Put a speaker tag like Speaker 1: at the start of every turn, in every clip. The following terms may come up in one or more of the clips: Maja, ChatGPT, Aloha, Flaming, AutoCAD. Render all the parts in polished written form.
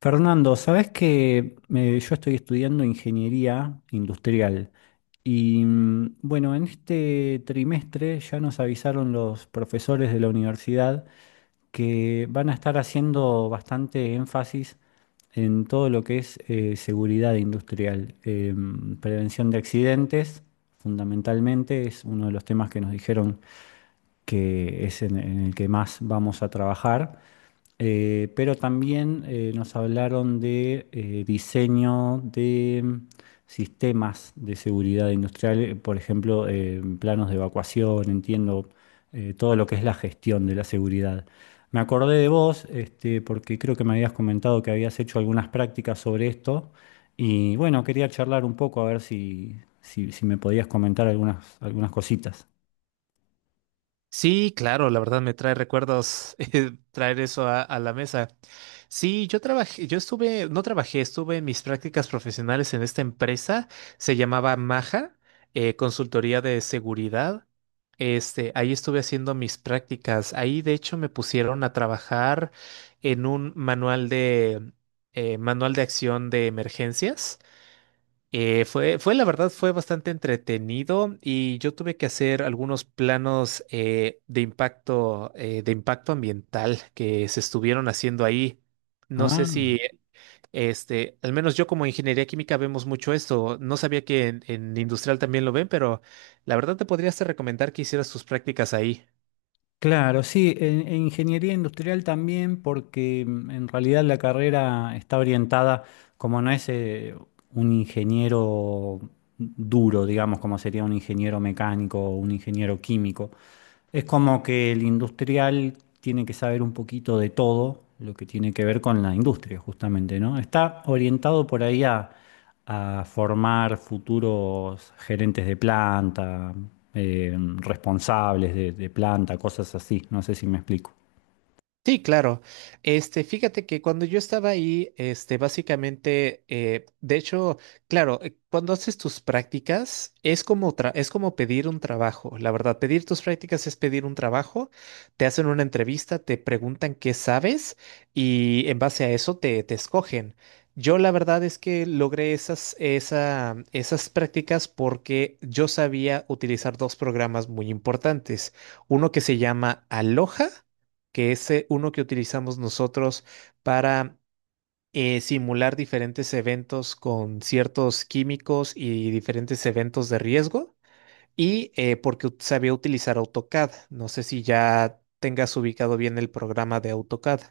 Speaker 1: Fernando, sabes que yo estoy estudiando ingeniería industrial y bueno, en este trimestre ya nos avisaron los profesores de la universidad que van a estar haciendo bastante énfasis en todo lo que es seguridad industrial, prevención de accidentes, fundamentalmente es uno de los temas que nos dijeron que es en el que más vamos a trabajar. Pero también nos hablaron de diseño de sistemas de seguridad industrial, por ejemplo, planos de evacuación, entiendo, todo lo que es la gestión de la seguridad. Me acordé de vos, este, porque creo que me habías comentado que habías hecho algunas prácticas sobre esto y bueno, quería charlar un poco a ver si me podías comentar algunas cositas.
Speaker 2: Sí, claro, la verdad me trae recuerdos traer eso a la mesa. Sí, yo trabajé, yo estuve, no trabajé, estuve en mis prácticas profesionales en esta empresa, se llamaba Maja, consultoría de seguridad. Este, ahí estuve haciendo mis prácticas. Ahí, de hecho, me pusieron a trabajar en un manual de acción de emergencias. La verdad, fue bastante entretenido y yo tuve que hacer algunos planos de impacto ambiental que se estuvieron haciendo ahí. No
Speaker 1: Ah.
Speaker 2: sé si, este, al menos yo como ingeniería química vemos mucho esto. No sabía que en industrial también lo ven, pero la verdad te podrías recomendar que hicieras tus prácticas ahí.
Speaker 1: Claro, sí, en ingeniería industrial también, porque en realidad la carrera está orientada, como no es un ingeniero duro, digamos, como sería un ingeniero mecánico o un ingeniero químico, es como que el industrial tiene que saber un poquito de todo lo que tiene que ver con la industria, justamente, ¿no? Está orientado por ahí a formar futuros gerentes de planta, responsables de planta, cosas así. No sé si me explico.
Speaker 2: Sí, claro. Este, fíjate que cuando yo estaba ahí, este, básicamente, de hecho, claro, cuando haces tus prácticas es como es como pedir un trabajo. La verdad, pedir tus prácticas es pedir un trabajo. Te hacen una entrevista, te preguntan qué sabes y en base a eso te escogen. Yo la verdad es que logré esas prácticas porque yo sabía utilizar dos programas muy importantes. Uno que se llama Aloha que es uno que utilizamos nosotros para simular diferentes eventos con ciertos químicos y diferentes eventos de riesgo, y sabía utilizar AutoCAD. No sé si ya tengas ubicado bien el programa de AutoCAD.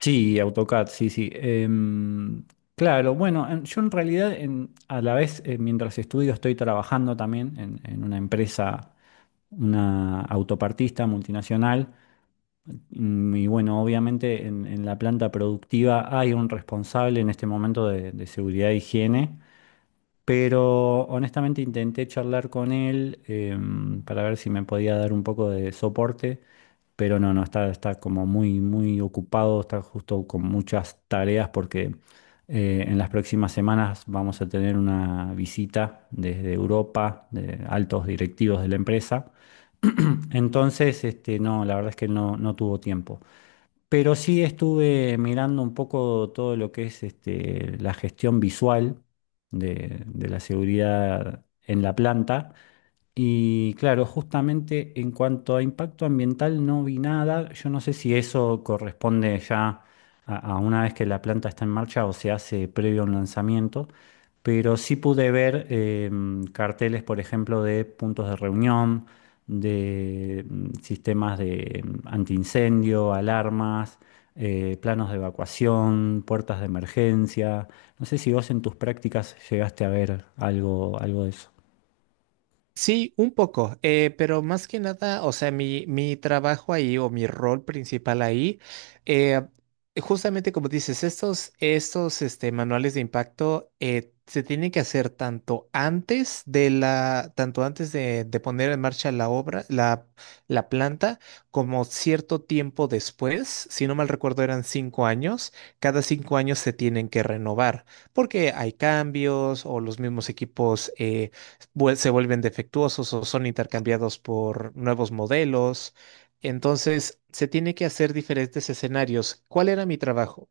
Speaker 1: Sí, AutoCAD, sí, sí. Claro, bueno, yo en realidad a la vez, mientras estudio, estoy trabajando también en una empresa, una autopartista multinacional. Y bueno, obviamente en la planta productiva hay un responsable en este momento de seguridad e higiene, pero honestamente intenté charlar con él para ver si me podía dar un poco de soporte, pero no, no, está, está como muy, muy ocupado, está justo con muchas tareas porque en las próximas semanas vamos a tener una visita desde Europa de altos directivos de la empresa. Entonces, este, no, la verdad es que no, no tuvo tiempo. Pero sí estuve mirando un poco todo lo que es este, la gestión visual de la seguridad en la planta. Y claro, justamente en cuanto a impacto ambiental no vi nada. Yo no sé si eso corresponde ya a una vez que la planta está en marcha o se hace previo a un lanzamiento, pero sí pude ver carteles, por ejemplo, de puntos de reunión, de sistemas de antiincendio, alarmas, planos de evacuación, puertas de emergencia. No sé si vos en tus prácticas llegaste a ver algo, algo de eso.
Speaker 2: Sí, un poco, pero más que nada, o sea, mi trabajo ahí o mi rol principal ahí, eh, justamente como dices, estos este, manuales de impacto se tienen que hacer tanto antes de poner en marcha la obra, la planta, como cierto tiempo después, si no mal recuerdo eran 5 años, cada cinco años se tienen que renovar, porque hay cambios o los mismos equipos. Se vuelven defectuosos o son intercambiados por nuevos modelos. Entonces, se tiene que hacer diferentes escenarios. ¿Cuál era mi trabajo?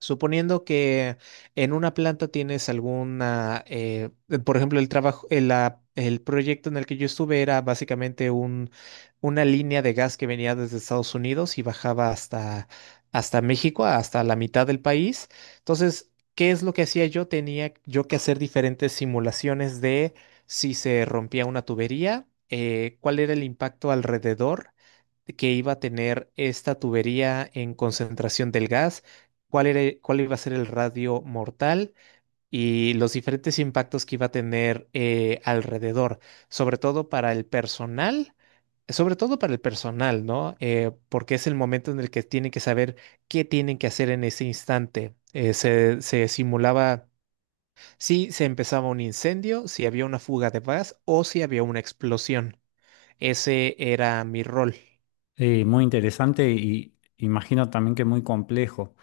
Speaker 2: Suponiendo que en una planta tienes alguna, por ejemplo, el proyecto en el que yo estuve era básicamente una línea de gas que venía desde Estados Unidos y bajaba hasta México, hasta la mitad del país. Entonces, ¿qué es lo que hacía yo? Tenía yo que hacer diferentes simulaciones de si se rompía una tubería, cuál era el impacto alrededor que iba a tener esta tubería en concentración del gas, cuál iba a ser el radio mortal y los diferentes impactos que iba a tener alrededor, sobre todo para el personal, sobre todo para el personal, ¿no? Porque es el momento en el que tienen que saber qué tienen que hacer en ese instante. Se simulaba si se empezaba un incendio, si había una fuga de gas o si había una explosión. Ese era mi rol.
Speaker 1: Sí, muy interesante y imagino también que muy complejo.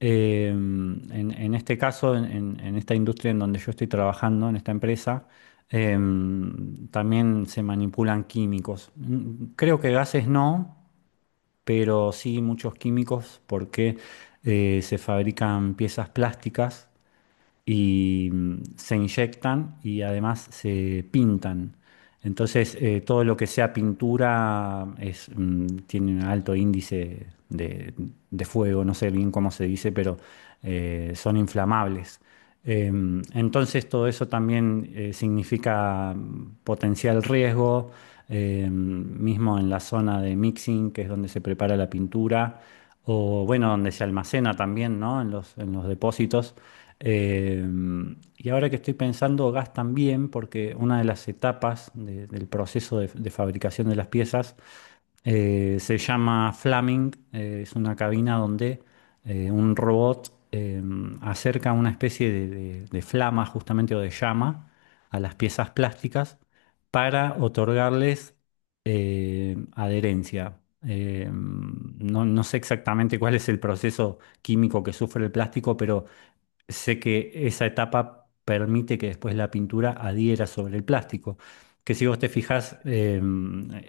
Speaker 1: Eh, en, en este caso, en, en esta industria en donde yo estoy trabajando, en esta empresa, eh, también se manipulan químicos. Creo que gases no, pero sí muchos químicos porque se fabrican piezas plásticas y se inyectan y además se pintan. Entonces, todo lo que sea pintura es, tiene un alto índice de fuego, no sé bien cómo se dice, pero son inflamables. Entonces, todo eso también significa potencial riesgo, mismo en la zona de mixing, que es donde se prepara la pintura, o bueno, donde se almacena también, ¿no? En los depósitos. Eh, y ahora que estoy pensando, gas también, porque una de las etapas del proceso de fabricación de las piezas se llama Flaming, es una cabina donde un robot acerca una especie de, de flama justamente o de llama a las piezas plásticas para otorgarles adherencia. No, no sé exactamente cuál es el proceso químico que sufre el plástico, pero sé que esa etapa permite que después la pintura adhiera sobre el plástico, que si vos te fijas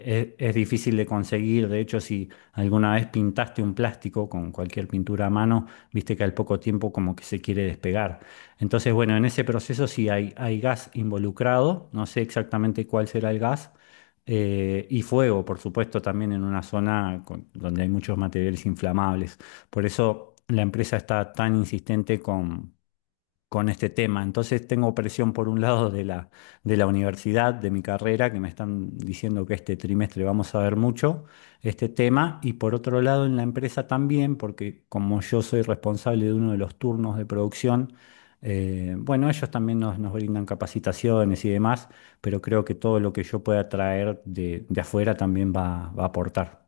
Speaker 1: es difícil de conseguir. De hecho, si alguna vez pintaste un plástico con cualquier pintura a mano, viste que al poco tiempo como que se quiere despegar. Entonces, bueno, en ese proceso sí hay gas involucrado, no sé exactamente cuál será el gas, y fuego, por supuesto, también en una zona donde hay muchos materiales inflamables. Por eso la empresa está tan insistente con este tema. Entonces tengo presión por un lado de la universidad, de mi carrera, que me están diciendo que este trimestre vamos a ver mucho este tema, y por otro lado en la empresa también, porque como yo soy responsable de uno de los turnos de producción, bueno, ellos también nos, nos brindan capacitaciones y demás, pero creo que todo lo que yo pueda traer de afuera también va, va a aportar.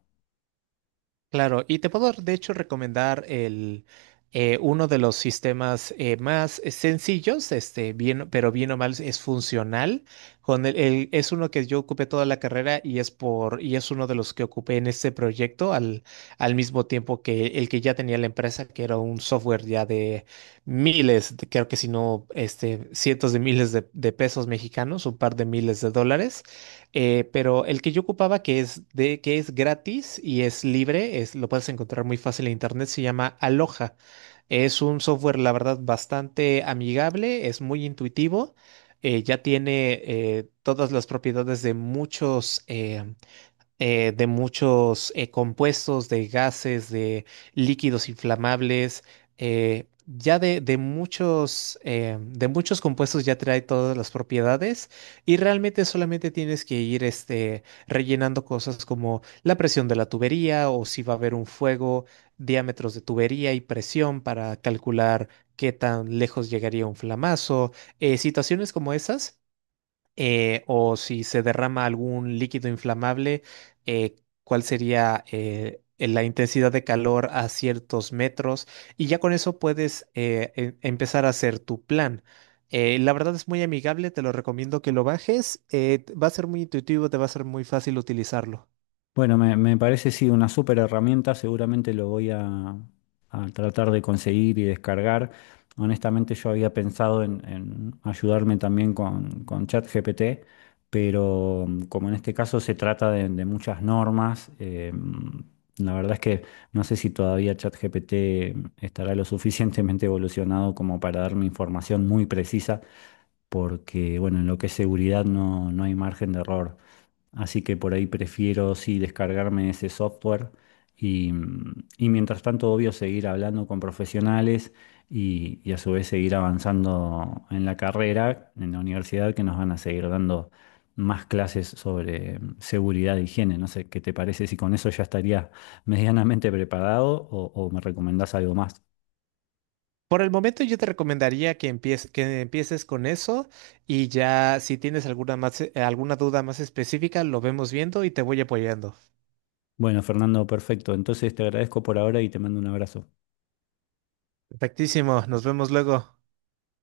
Speaker 2: Claro, y te puedo de hecho recomendar uno de los sistemas más sencillos, este, bien, pero bien o mal es funcional. Con es uno que yo ocupé toda la carrera y es por, y es uno de los que ocupé en este proyecto al mismo tiempo que el que ya tenía la empresa, que era un software ya de miles, creo que si no, este, cientos de miles de pesos mexicanos, un par de miles de dólares, pero el que yo ocupaba, que es de, que es gratis y es libre, es, lo puedes encontrar muy fácil en internet, se llama Aloha. Es un software, la verdad, bastante amigable, es muy intuitivo, ya tiene todas las propiedades de muchos compuestos, de gases, de líquidos inflamables, eh, de muchos compuestos ya trae todas las propiedades y realmente solamente tienes que ir este, rellenando cosas como la presión de la tubería o si va a haber un fuego, diámetros de tubería y presión para calcular qué tan lejos llegaría un flamazo, situaciones como esas, o si se derrama algún líquido inflamable, eh, cuál sería la intensidad de calor a ciertos metros, y ya con eso puedes empezar a hacer tu plan. La verdad es muy amigable, te lo recomiendo que lo bajes, va a ser muy intuitivo, te va a ser muy fácil utilizarlo.
Speaker 1: Bueno, me parece sí una súper herramienta, seguramente lo voy a tratar de conseguir y descargar. Honestamente yo había pensado en ayudarme también con ChatGPT, pero como en este caso se trata de muchas normas, la verdad es que no sé si todavía ChatGPT estará lo suficientemente evolucionado como para darme información muy precisa porque, bueno, en lo que es seguridad no, no hay margen de error. Así que por ahí prefiero, sí, descargarme ese software y, y mientras tanto, obvio, seguir hablando con profesionales y a su vez seguir avanzando en la carrera, en la universidad, que nos van a seguir dando más clases sobre seguridad e higiene. No sé, ¿qué te parece si con eso ya estaría medianamente preparado o me recomendás algo más?
Speaker 2: Por el momento yo te recomendaría que empieces con eso y ya si tienes alguna más, alguna duda más específica, lo vemos viendo y te voy apoyando.
Speaker 1: Bueno, Fernando, perfecto. Entonces te agradezco por ahora y te mando un abrazo.
Speaker 2: Perfectísimo, nos vemos luego.